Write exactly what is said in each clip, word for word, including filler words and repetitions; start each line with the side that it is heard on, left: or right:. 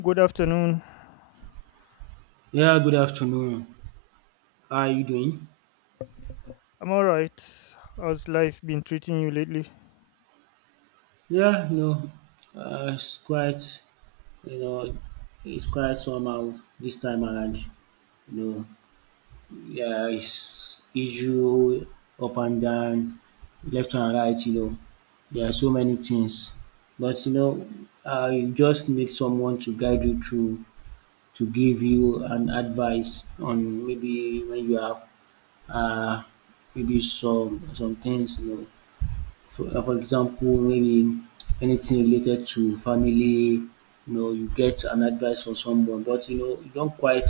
left: Good afternoon.
right: Yeah, good afternoon. How are you doing?
left: I'm alright. How's life been treating you lately?
right: Yeah, no, uh, it's quite, you know, it's quite somehow this time around. You know, yeah, it's issue up and down, left and right. You know, there are so many things, but you know, uh, you just need someone to guide you through, to give you an advice on maybe when you have uh, maybe some some things you know. For uh, for example, maybe anything related to family, you know, you get an advice from someone, but you know, you don't quite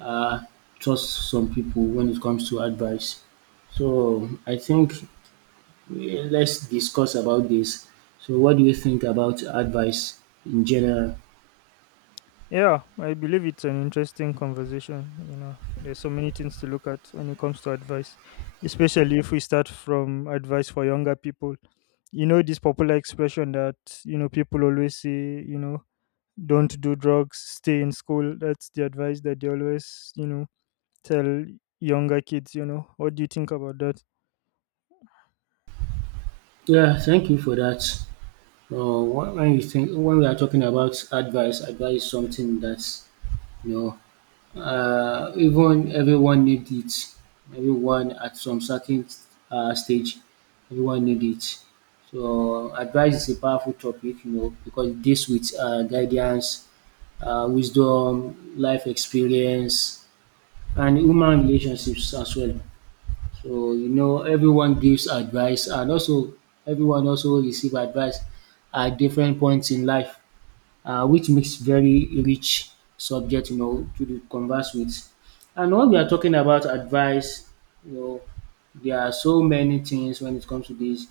right: uh, trust some people when it comes to advice. So I think eh, let's discuss about this. So, what do you think about advice in general?
left: Yeah, I believe it's an interesting conversation. You know, there's so many things to look at when it comes to advice, especially if we start from advice for younger people. You know, this popular expression that, you know, people always say, you know, don't do drugs, stay in school. That's the advice that they always, you know, tell younger kids, you know. What do you think about that?
right: Yeah, thank you for that. So when when you think when we are talking about advice, advice is something that's you know uh, even everyone need it. Everyone at some certain uh, stage, everyone need it. So advice is a powerful topic, you know, because it deals with uh, guidance, uh, wisdom, life experience, and human relationships as well. So you know, everyone gives advice, and also everyone also receive advice at different points in life uh, which makes very rich subject, you know, to the converse with. And when we are talking about advice, you know, there are so many things when it comes to this.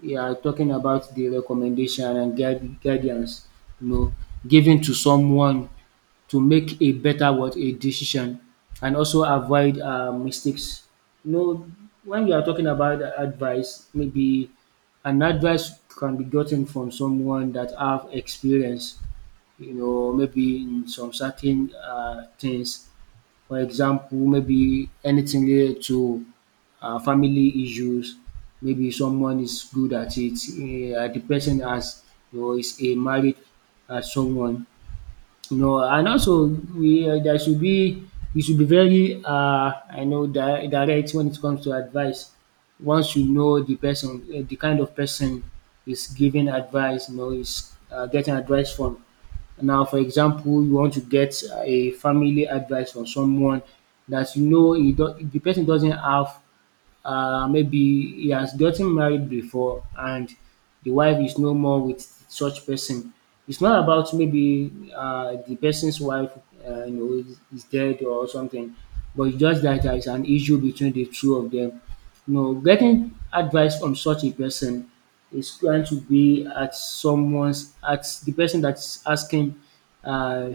right: We are talking about the recommendation and guide, guidance, you know, given to someone to make a better what a decision and also avoid uh, mistakes. You know, when we are talking about advice, maybe an advice can be gotten from someone that have experience you know, maybe in some certain uh, things. For example, maybe anything related to uh, family issues. Maybe someone is good at it. Uh, the person has, you know, is a married uh, someone. No, and also we uh, there should be you should be very uh I know di- direct when it comes to advice. Once you know the person, uh, the kind of person is giving advice, you know, is uh, getting advice from. Now, for example, you want to get a family advice from someone that you know he do- the person doesn't have uh, maybe he has gotten married before and the wife is no more with such person. It's not about maybe uh, the person's wife, uh, you know, is is dead or something, but it's just that there is an issue between the two of them. You know, getting advice from such a person is going to be at someone's at the person that's asking uh,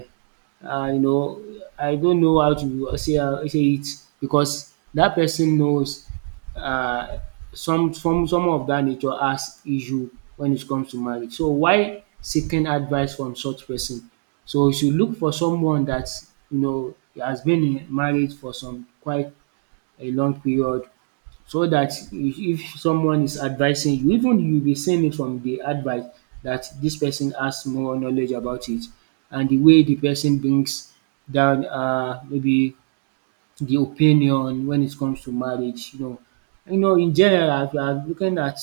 right: uh, you know, I don't know how to uh, say, uh, say it because that person knows uh, some some some of that nature has issue when it comes to marriage. So why seeking advice from such person? So you should look for someone that you know has been in marriage for some quite a long period so that if if someone is advising you, even you be seeing it from the advice that this person has more knowledge about it and the way the person brings down uh, maybe the opinion when it comes to marriage, you know. You know, in general, if you are looking at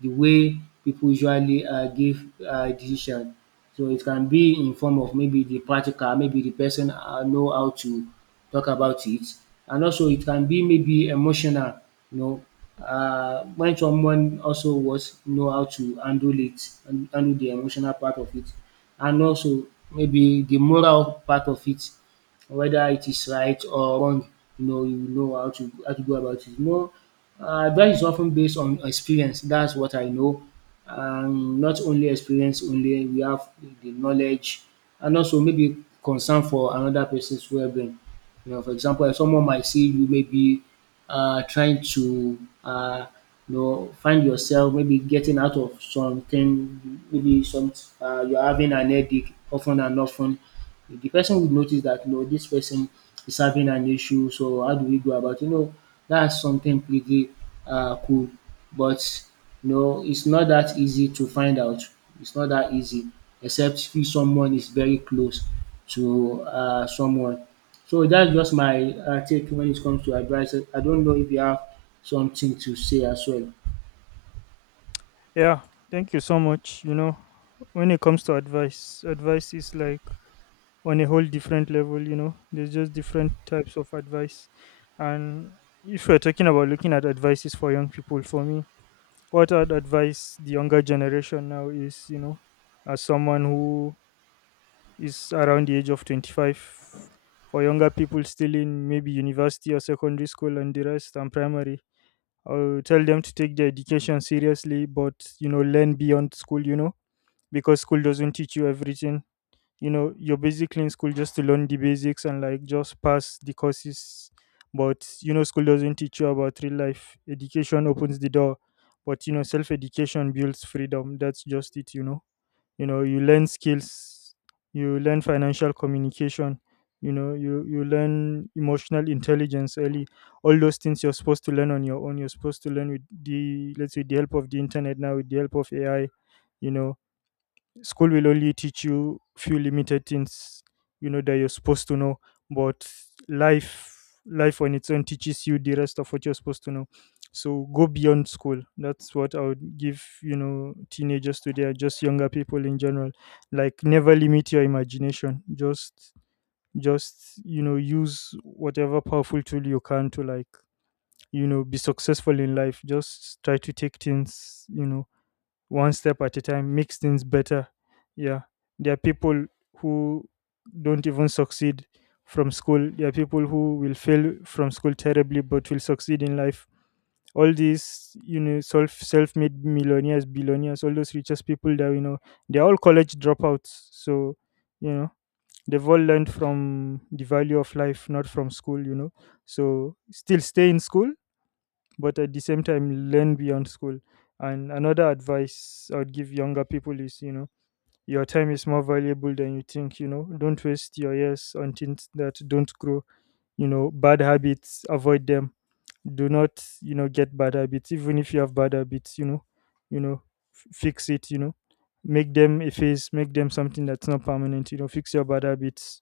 right: the way people usually uh, give uh, decision, so it can be in form of maybe the practical, maybe the person uh, know how to talk about it, and also it can be maybe emotional, you know, uh, when someone also was know how to handle it and handle the emotional part of it, and also maybe the moral part of it whether it is right or wrong, you know you know how to how to go about it. You know, uh, advice is of based on experience, that's what I know. Um, not only experience only, we have the knowledge and also maybe concern for another person's well-being. You know, for example, if someone might see you maybe uh, trying to uh, you know find yourself maybe getting out of something, maybe some uh, you're having an headache often and often the person would notice that you know this person is having an issue, so how do we go about it? You know, that's something pretty uh, cool, but you know, it's not that easy to find out. It's not that easy, except if someone is very close to uh, someone. So that's just my uh, take when it comes to advice. I don't know if you have something to say as well.
left: Yeah, thank you so much. You know, when it comes to advice, advice is like on a whole different level, you know. There's just different types of advice. And if we're talking about looking at advices for young people, for me, what I'd advise the younger generation now is, you know, as someone who is around the age of twenty-five, for younger people still in maybe university or secondary school and the rest and primary, I will tell them to take their education seriously, but you know, learn beyond school, you know, because school doesn't teach you everything. You know, you're basically in school just to learn the basics and like just pass the courses. But you know, school doesn't teach you about real life. Education opens the door, but you know, self education builds freedom. That's just it. You know you know, you learn skills, you learn financial communication, you know, you you learn emotional intelligence early. All those things you're supposed to learn on your own, you're supposed to learn with the, let's say, the help of the internet, now with the help of AI, you know. School will only teach you few limited things, you know, that you're supposed to know. But life, life on its own teaches you the rest of what you're supposed to know. So go beyond school. That's what I would give, you know, teenagers today, or just younger people in general. Like never limit your imagination. Just, just, you know, use whatever powerful tool you can to like, you know, be successful in life. Just try to take things, you know, one step at a time, makes things better. Yeah. There are people who don't even succeed from school. There are people who will fail from school terribly but will succeed in life. All these, you know, self self made millionaires, billionaires, all those richest people that we know, they're all college dropouts. So, you know, they've all learned from the value of life, not from school, you know. So still stay in school, but at the same time learn beyond school. And another advice I would give younger people is, you know, your time is more valuable than you think. You know, don't waste your years on things that don't grow. You know, bad habits, avoid them. Do not, you know, get bad habits. Even if you have bad habits, you know, you know, f- fix it. You know, make them a phase, make them something that's not permanent. You know, fix your bad habits.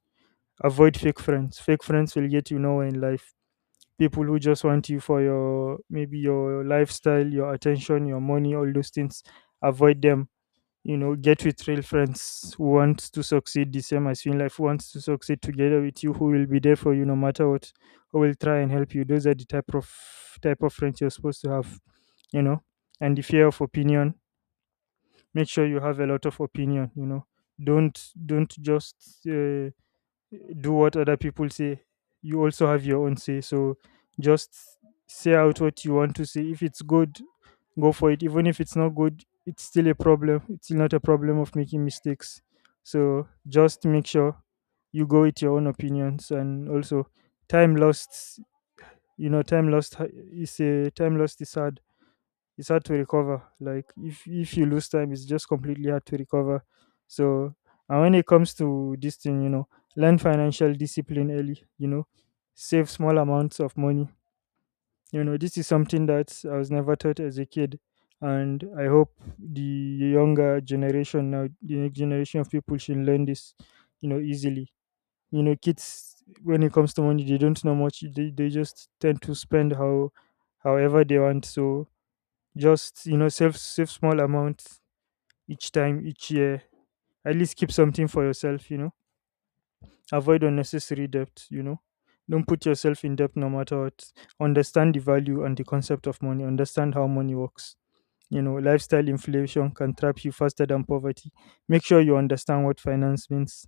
left: Avoid fake friends. Fake friends will get you nowhere in life. People who just want you for your maybe your lifestyle, your attention, your money, all those things. Avoid them. You know, get with real friends who want to succeed the same as you in life, who wants to succeed together with you, who will be there for you no matter what, who will try and help you. Those are the type of type of friends you're supposed to have, you know. And the fear of opinion. Make sure you have a lot of opinion, you know. Don't don't just uh, do what other people say. You also have your own say. So just say out what you want to say. If it's good, go for it. Even if it's not good, it's still a problem. It's still not a problem of making mistakes. So just make sure you go with your own opinions. And also time lost, you know, time lost ha- is a, time lost is sad, it's hard to recover. Like if if you lose time, it's just completely hard to recover. So, and when it comes to this thing, you know, learn financial discipline early. You know, save small amounts of money. You know, this is something that I was never taught as a kid, and I hope the younger generation now, the next generation of people, should learn this. You know, easily. You know, kids when it comes to money, they don't know much. They they just tend to spend how however they want. So just, you know, save save small amounts each time, each year. At least keep something for yourself. You know, avoid unnecessary debt. You know, don't put yourself in debt no matter what. Understand the value and the concept of money. Understand how money works. You know, lifestyle inflation can trap you faster than poverty. Make sure you understand what finance means,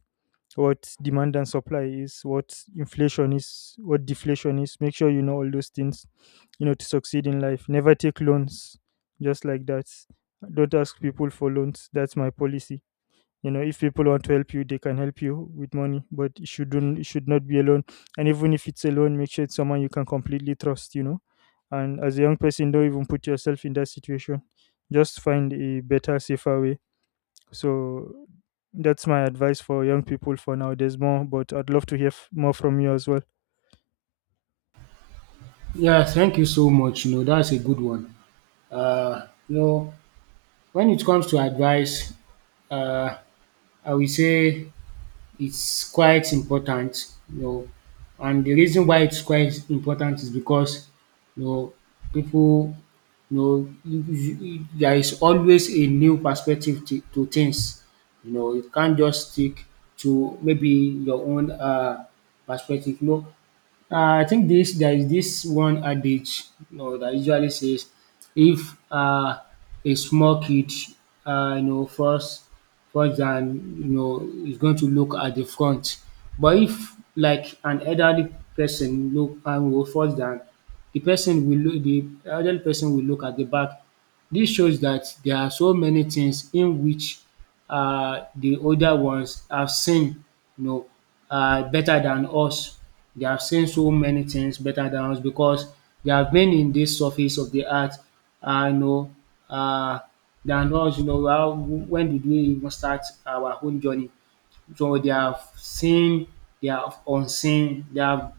left: what demand and supply is, what inflation is, what deflation is. Make sure you know all those things, you know, to succeed in life. Never take loans just like that. Don't ask people for loans. That's my policy. You know, if people want to help you, they can help you with money, but it shouldn't, it should not be a loan. And even if it's a loan, make sure it's someone you can completely trust, you know. And as a young person, don't even put yourself in that situation. Just find a better, safer way. So that's my advice for young people for now. There's more, but I'd love to hear f- more from you as well.
right: Yeah, thank you so much. You know, that's a good one. Uh, you know, when it comes to advice, uh, I will say it's quite important, you know, and the reason why it's quite important is because, you know, people, you know, you- you- you- there is always a new perspective to, to things. You know, you can't just stick to maybe your own uh, perspective. You know, uh, I think this there is this one adage, you know, that usually says, if uh, a small kid, uh, you know, first, first than you know, is going to look at the front, but if like an elderly person look and will first than the person will look, the elderly person will look at the back. This shows that there are so many things in which uh, the older ones have seen, you know, uh, better than us. They have seen so many things better than us because they have been in this surface of the earth, uh, you know, uh, than us. You know, how, when did we even start our own journey? So they have seen, they have unseen, they have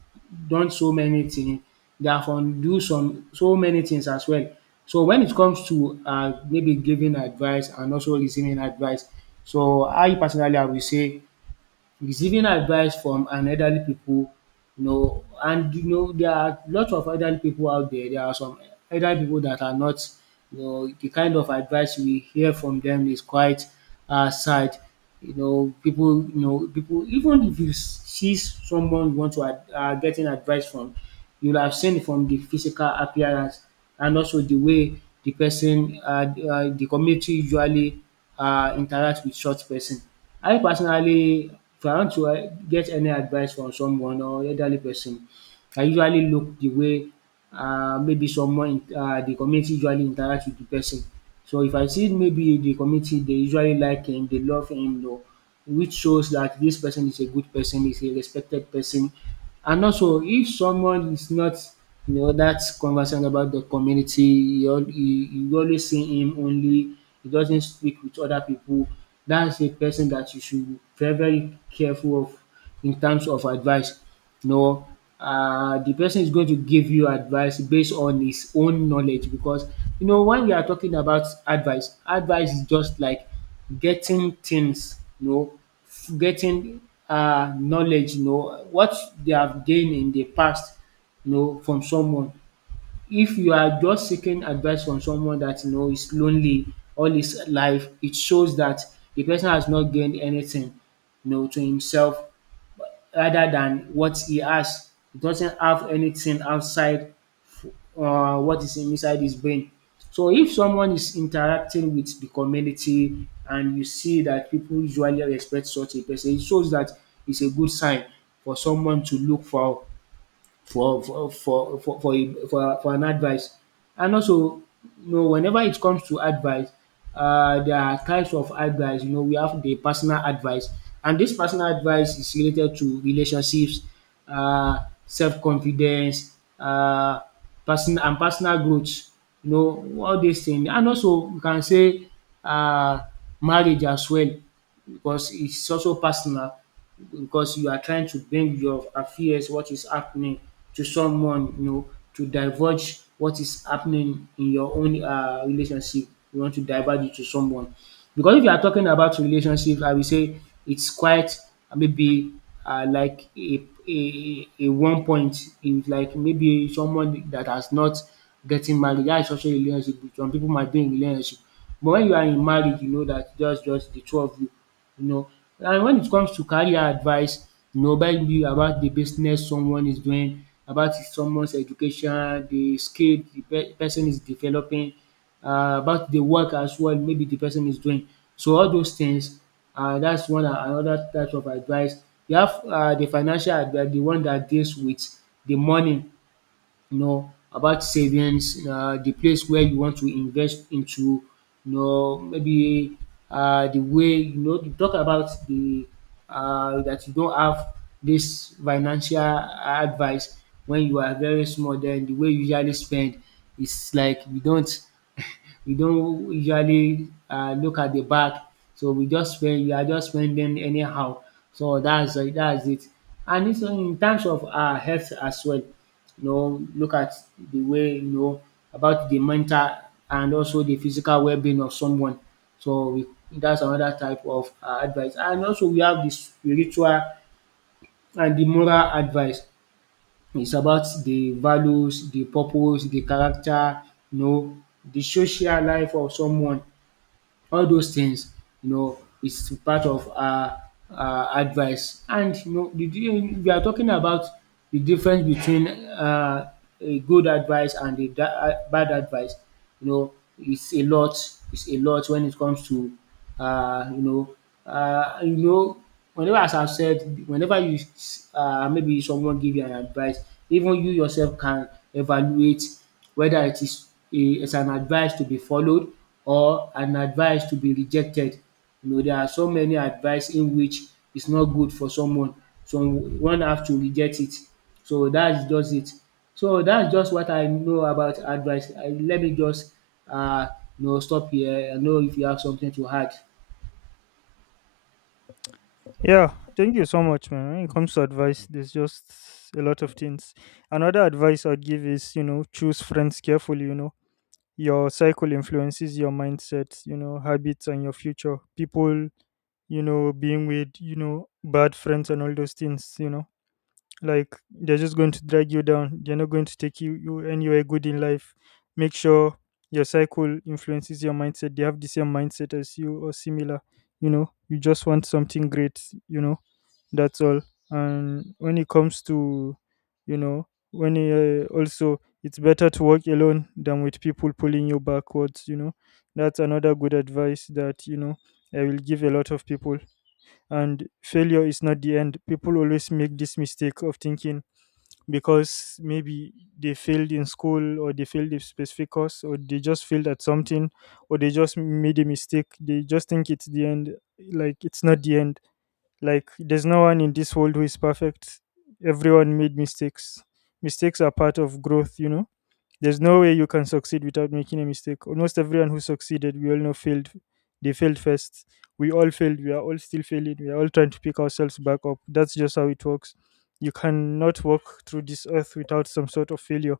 right: done so many things, they have undo some so many things as well. So when it comes to um maybe giving advice and also listening advice, so I personally I will say receiving advice from an elderly pipu you know and you know there are lots of elderly people out there. There are some elderly people that are not you know the kind of advice we hear from them is quite um sad. You know People, you know people. Even if you s- see someone you want to are getting advice from, you will have seen from the physical appearance and also the way the person um the community usually um interact with such person. I personally if I want to eh, get any advice from someone or elderly person, I usually look the way um maybe someone in um the community usually interact with the person. So if I see maybe the community they usually like him, they love him you know, which shows that this person is a good person, is a respected person. And also if someone is not you know that conversant about the community, you al- you you always see him only, he doesn't speak with other people, that's a person that you should be very very careful of in terms of advice. No, uh, the person is going to give you advice based on his own knowledge because you know when we are talking about advice, advice is just like getting things, you know, f- getting uh, knowledge, you know, what they have gained in the past, you know, from someone. If you are just seeking advice from someone that you know is lonely all his life, it shows that the person has not gained anything, you know, to himself rather than what he has. He doesn't have anything outside uh, what is inside his brain. So if someone is interacting with the community and you see that people usually respect such a person, it shows that it's a good sign for someone to look for for for for for for a for, for an advice. And also, you know, whenever it comes to advice, uh, there are types of advice. You know, we have the personal advice, and this personal advice is related to relationships, uh, self confidence, uh, person and personal growth. You know, all these things, and also you can say uh, marriage as well because it's also personal because you are trying to bring your affairs, what is happening to someone, you know, to divulge what is happening in your own uh, relationship. You want to divulge it to someone. Because if you are talking about relationship, I will say it's quite uh, maybe uh, like a, a, a one point is like maybe someone that has not getting married. That is also a relationship. Some people might be in relationship. But when you are in marriage you know that just just the two of you, you know. And when it comes to career advice, you know maybe about the business someone is doing, about someone's education, the skill de person is developing, uh, about the work as well maybe the person is doing. So all those things uh, that's one a- another type of advice. You have uh the financial advice, the one that deals with the money, you know, about savings, um the place where you want to invest into, you know, maybe um the way, you know, you talk about the um that you don't have this financial advice. When you are very small, den the way you usually spend is like we don't we don't usually um look at the back, so we just spend, you are just spending anyhow. So that's that's it. And it's in terms of our health as well, you know, look at the way, you know, about the mental and also the physical well-being of someone. So we, that's another type of uh, advice. And also we have the spiritual and the moral advice. It's about the values, the purpose, the character, you know, the social life of someone. All those things, you know, is part of our her advice. And, you know, the di- we are talking about the difference between um a good advice and a da- uh, bad advice. You know, it's a lot. It's a lot when it comes to uh, you know uh, you know whenever, as I have said, whenever you s- uh maybe someone give you an advice, even you yourself can evaluate whether it is a is an advice to be followed or an advice to be rejected. You know, there are so many advice in which it's not good for someone. So one have to reject it. So that's just it. So that's just what I know about advice. I Let me just uh you know stop here. I know if you have something to add.
left: Yeah, thank you so much, man. When it comes to advice, there's just a lot of things. Another advice I'd give is, you know, choose friends carefully, you know. Your cycle influences your mindset, you know, habits and your future. People, you know, being with, you know, bad friends and all those things, you know. Like they're just going to drag you down. They're not going to take you, you anywhere good in life. Make sure your cycle influences your mindset. They have the same mindset as you or similar, you know. You just want something great, you know, that's all. And when it comes to, you know, when you, uh, also it's better to work alone than with people pulling you backwards, you know. That's another good advice that, you know, I will give a lot of people. And failure is not the end. People always make this mistake of thinking because maybe they failed in school or they failed a specific course or they just failed at something or they just made a mistake. They just think it's the end. Like, it's not the end. Like, there's no one in this world who is perfect. Everyone made mistakes. Mistakes are part of growth, you know? There's no way you can succeed without making a mistake. Almost everyone who succeeded, we all know, failed. They failed first. We all failed. We are all still failing. We are all trying to pick ourselves back up. That's just how it works. You cannot walk through this earth without some sort of failure.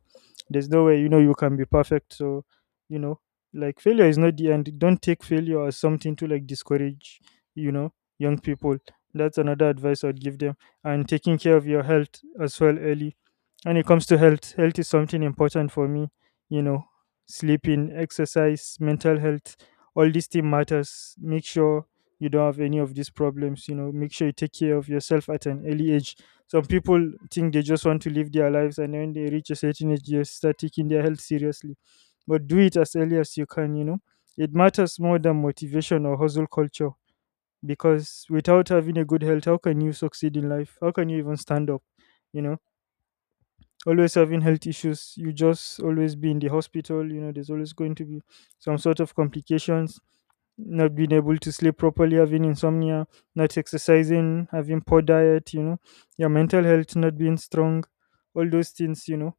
left: There's no way, you know, you can be perfect. So, you know, like failure is not the end. Don't take failure as something to like discourage, you know, young people. That's another advice I'd give them. And taking care of your health as well early. When it comes to health, health is something important for me. You know, sleeping, exercise, mental health, all these things matters. Make sure you don't have any of these problems. You know, make sure you take care of yourself at an early age. Some people think they just want to live their lives, and when they reach a certain age, they start taking their health seriously. But do it as early as you can. You know, it matters more than motivation or hustle culture because without having a good health, how can you succeed in life? How can you even stand up? You know, always having health issues. You just always be in the hospital. You know, there's always going to be some sort of complications. Not being able to sleep properly, having insomnia, not exercising, having poor diet. You know, your mental health not being strong. All those things, you know,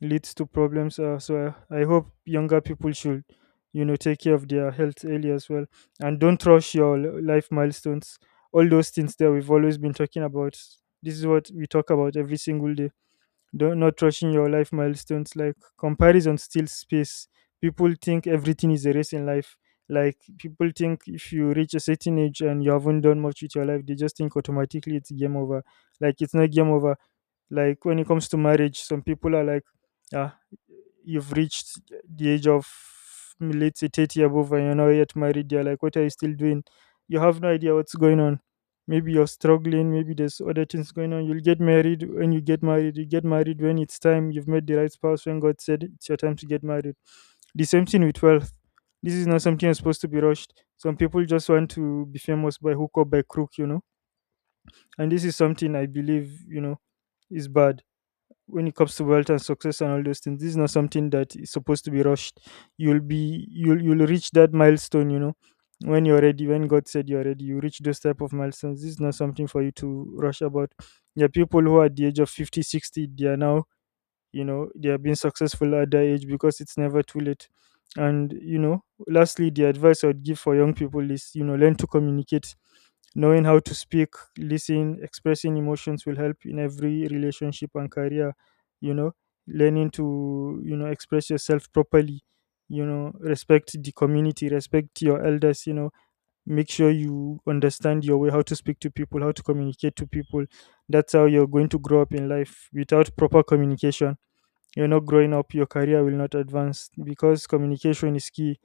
left: leads to problems. Uh, so I, I hope younger people should, you know, take care of their health early as well, and don't rush your li- life milestones. All those things that we've always been talking about. This is what we talk about every single day. Don't Not rushing your life milestones, like, comparison steals space. People think everything is a race in life. Like, people think if you reach a certain age and you haven't done much with your life, they just think automatically it's game over. Like, it's not game over. Like, when it comes to marriage, some people are like, ah, you've reached the age of mm, let's say thirty above and you're not yet married, they're like, what are you still doing? You have no idea what's going on. Maybe you're struggling, maybe there's other things going on. You'll get married when you get married. You get married when it's time, you've met the right spouse, when God said it's your time to get married. The same thing with wealth. This is not something that's supposed to be rushed. Some people just want to be famous by hook or by crook, you know. And this is something I believe, you know, is bad. When it comes to wealth and success and all those things, this is not something that is supposed to be rushed. You'll be, you'll you'll reach that milestone, you know, when you're ready. When God said you're ready, you reach those type of milestones. This is not something for you to rush about. There are people who are at the age of fifty, sixty. They are now, you know, they are being successful at their age because it's never too late. And, you know, lastly, the advice I would give for young people is, you know, learn to communicate. Knowing how to speak, listen, expressing emotions will help in every relationship and career. You know, learning to, you know, express yourself properly. You know, respect the community, respect your elders. You know, make sure you understand your way, how to speak to people, how to communicate to people. That's how you're going to grow up in life. Without proper communication, you're not growing up, your career will not advance, because communication is key.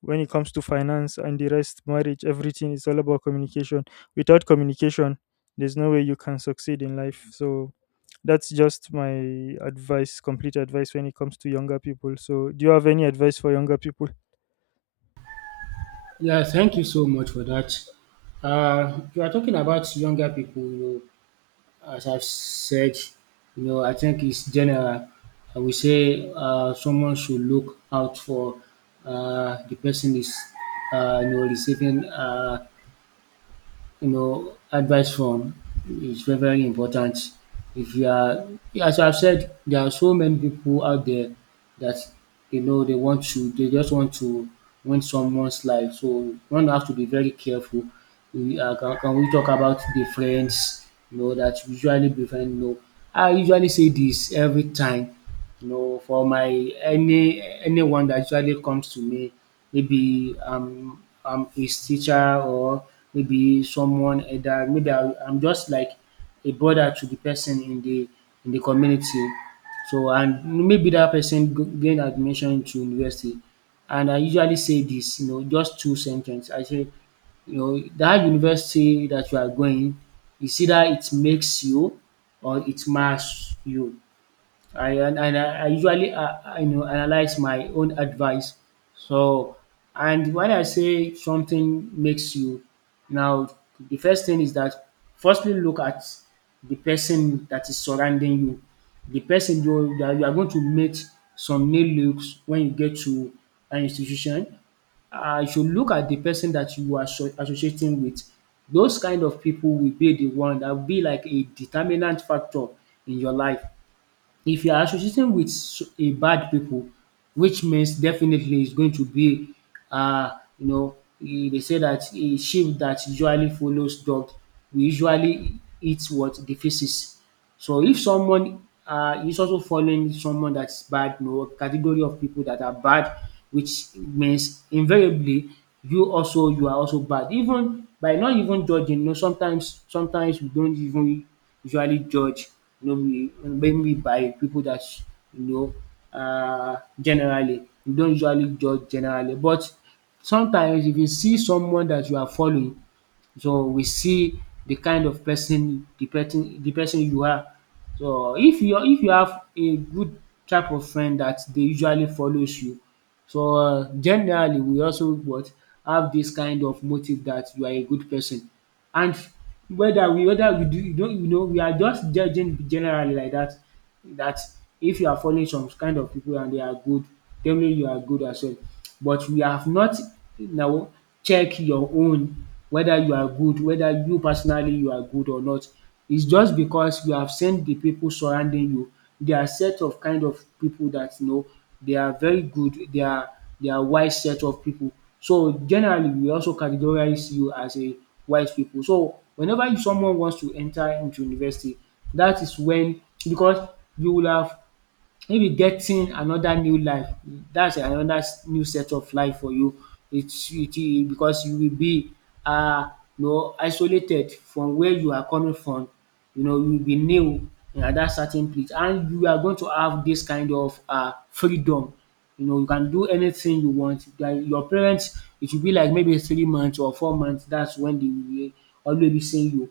left: When it comes to finance and the rest, marriage, everything is all about communication. Without communication, there's no way you can succeed in life. So that's just my advice, complete advice when it comes to younger people. So, do you have any advice for younger people?
right: Yeah, thank you so much for that. Uh, you are talking about younger people, you know, as I've said, you know, I think it's general. I would say uh, someone should look out for, uh, the person is uh, you know receiving, uh, you know, advice from, is very, very important. If you are, as I've said, there are so many people out there that, you know, they want to, they just want to win someone's life. So one have to be very careful. We, uh, can, can we talk about the friends, you know, that usually befriend? You know, I usually say this every time. You know, for my any anyone that usually comes to me, maybe um I'm his teacher, or maybe someone that maybe I, I'm just like a brother to the person in the in the community. So, and maybe that person g- gain admission into university, and I usually say this, you know, just two sentence. I say, you know, that university that you are going, is either it makes you or it marks you. I and and I I usually, uh, I, you know analyze my own advice. So, and when I say something makes you now, the first thing is that, firstly, look at the person that is surrounding you, the person you that you are going to meet, some new looks when you get to an institution. I should look at the person that you are asso- associating with. Those kind of people will be the one that will be like a determinant factor in your life. If you are associating with s- a bad people, which means definitely it's going to be, uh, you know, eh, they say that a sheep that usually follows dog will usually eat what the feces. So if someone uh, is also following someone that's bad, you know, category of people that are bad, which means invariably you also you are also bad. Even by not even judging, you know, sometimes sometimes we don't even usually judged, you know, we- maybe by people that, you know, uh, generally. You don't usually judge generally, but sometimes if you see someone that you are following, so we see the kind of person, the person the person you are. So if you if you have a good type of friend that dey usually follows you, so, uh, generally, we also what have this kind of motive that you are a good person. And whether we whether we do you don't, you know, we are just judging generally like that that, if you are following some kind of people and they are good, definitely you are good as well. But we have not now check your own whether you are good, whether you personally you are good or not. It's just because you have seen the people surrounding you. They are set of kind of people that, you know, they are very good, they are they are wise set of people. So generally we also categorize you as a wise people. So whenever you- someone wants to enter into university, that is when, because you will have, maybe, getting another new life, that's another s- new set of life for you. It's it it because you will be, uh, you know isolated from where you are coming from. You know, you will be new at dat certain place, and you are going to have this kind of uh freedom. You know, you can do anything you want. Like your parents, it will be like maybe three months or four months. That's when they will always be seeing you,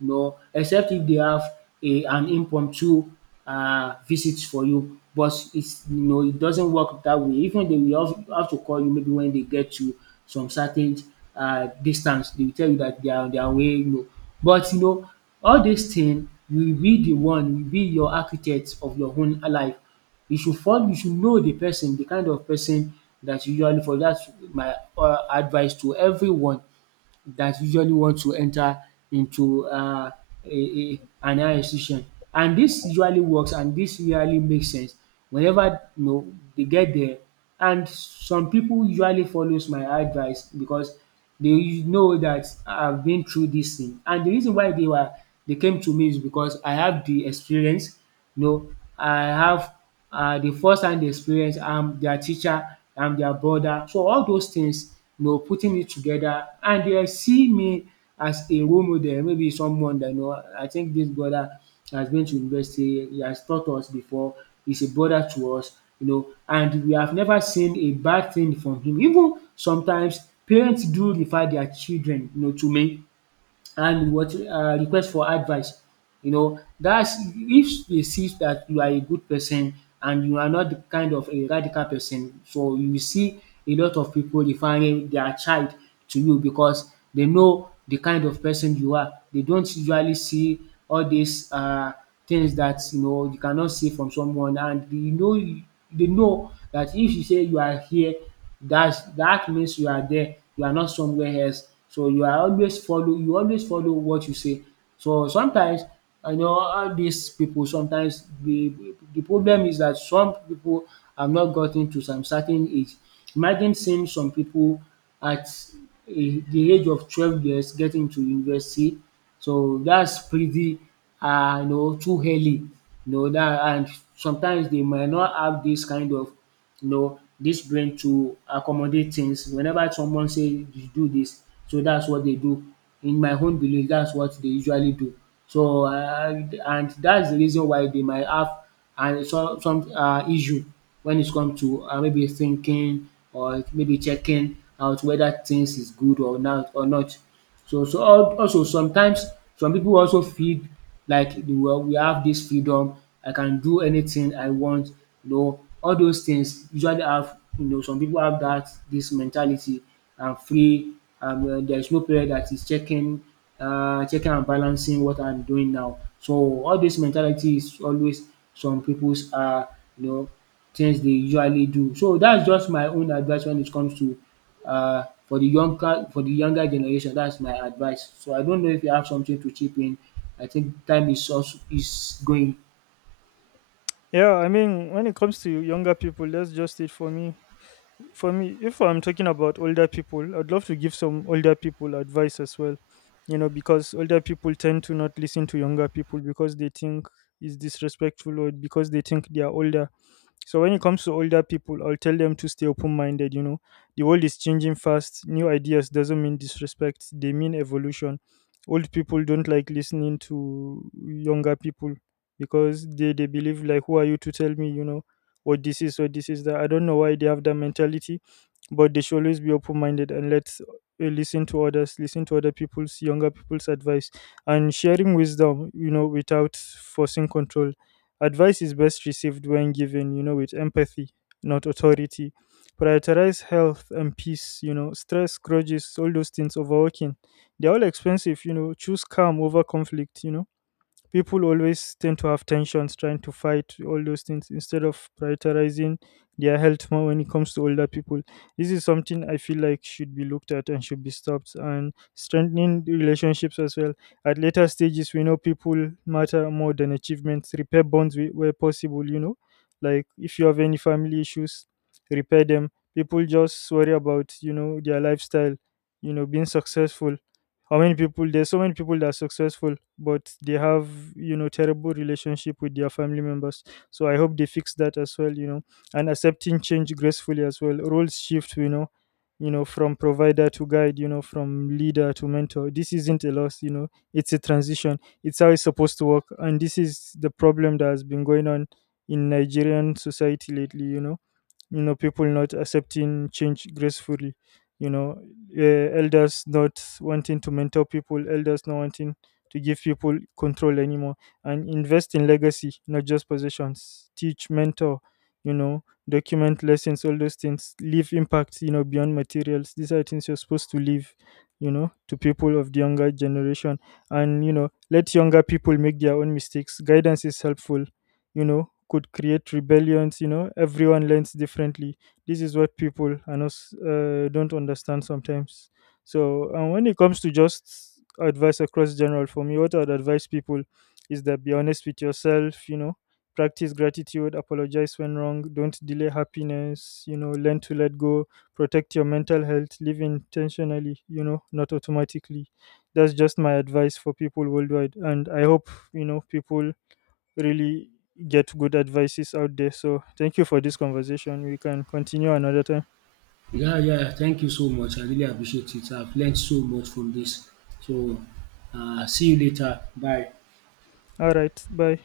right: you know, except if they have a an impromptu uh, visit for you. But it's, you know, it doesn't work that way. Even they will have, have to call you maybe when they get to some certain uh, distance. They will tell you that they are on their way. You know, but, you know, all this thing, you will be the one, you will be your architect of your own life. You should follow, you should know the person, the kind of person that you usually for, that's my uh, advice to everyone that usually want to enter into um a a an higher institution. And this usually works, and this really makes sense whenever, you know, they get there. And some people usually follows my advice because they know that I've been through this thing, and the reason why they were they came to me is because I have the experience, you know, I have um the first hand experience, um, their teacher, um, their brother. So all those things, you know, putting it together, and they see me as a role model, maybe someone that, you know, I think this brother has been to university, he has taught us before, he's a brother to us, you know, and we have never seen a bad thing from him. Even sometimes parents do refer their children, you know, to me, and what um request for advice. You know, that's if they see that you are a good person, and you are not the kind of a radical person, so you will see a lot of people referring their child to you because they know the kind of person you are. They don't usually see all these uh things that, you know, you cannot see from someone, and they know they know that if you say you are here, that's that means you are there, you are not somewhere else. So you are always follow you always follow what you say. So sometimes, you know, all dis pipu, sometimes, the the problem is that some people have not gotten to some certain age. Imagine seeing some people at a the age of twelve years getting to university. So that's pretty, uh, you know too early. You know that, and sometimes they might not have this kind of, you know, dis brain to accommodate things. Whenever someone say you do this, so that's what they do. In my own belief, that's what they usually do. So, um and that's the reason why they might have and some some uh issue when it come to um maybe thinking or maybe checking out whether things is good or not or not. So so al also sometimes some people also feel like the world, we have this freedom, I can do anything I want, you know, all those things usually have, you know, some people have that this mentality: I'm free, and there is no parent that is checking, uh checking and balancing what I'm doing now. So all this mentality is always some people's uh you know things they usually do. So that's just my own advice when it comes to, uh, for the younger for the younger generation, that's my advice. So I don't know if you have something to chip in. I think time is also is going.
left: Yeah, I mean, when it comes to younger people, that's just it for me. For me, if I'm talking about older people, I'd love to give some older people advice as well. You know, because older people tend to not listen to younger people because they think is disrespectful, or because they think they are older. So when it comes to older people, I'll tell them to stay open-minded. You know, the world is changing fast. New ideas doesn't mean disrespect; they mean evolution. Old people don't like listening to younger people because they they believe like, who are you to tell me? You know, what this is, what this is that. I don't know why they have that mentality, but they should always be open minded and let uh, listen to others, listen to other people's, younger people's advice, and sharing wisdom, you know, without forcing control. Advice is best received when given, you know, with empathy, not authority. Prioritize health and peace, you know. Stress, grudges, all those things, overworking, they're all expensive. You know, choose calm over conflict, you know. People always tend to have tensions, trying to fight all those things instead of prioritizing their health more when it comes to older people. This is something I feel like should be looked at and should be stopped. And strengthening the relationships as well. At later stages, we know people matter more than achievements. Repair bonds whe- where possible, you know, like, if you have any family issues, repair them. People just worry about, you know, their lifestyle, you know, being successful. How many people, there's so many people that are successful but they have, you know, terrible relationship with their family members. So I hope they fix that as well, you know. And accepting change gracefully as well. Roles shift, you know. You know, from provider to guide, you know, from leader to mentor. This isn't a loss, you know, it's a transition. It's how it's supposed to work. And this is the problem that has been going on in Nigerian society lately, you know. You know, people not accepting change gracefully, you know, uh, elders not wanting to mentor people, elders not wanting to give people control anymore. And invest in legacy, not just possessions. Teach, mentor, you know, document lessons, all those things. Leave impact, you know, beyond materials. These are things you're supposed to leave, you know, to people of the younger generation. And, you know, let younger people make their own mistakes. Guidance is helpful, you know, could create rebellions. You know, everyone learns differently. This is what people are not, s- uh, don't understand sometimes. So, and when it comes to just advice across general, for me, what I'd advise people is that be honest with yourself, you know, practice gratitude, apologize when wrong, don't delay happiness, you know, learn to let go, protect your mental health, live intentionally, you know, not automatically. That's just my advice for people worldwide. And I hope, you know, people really get good advices out there. So thank you for this conversation. We can continue another time.
right: Yeah, yeah. Thank you so much. I really appreciate it. I've learned so much from this. So, uh, see you later. Bye.
left: All right. Bye.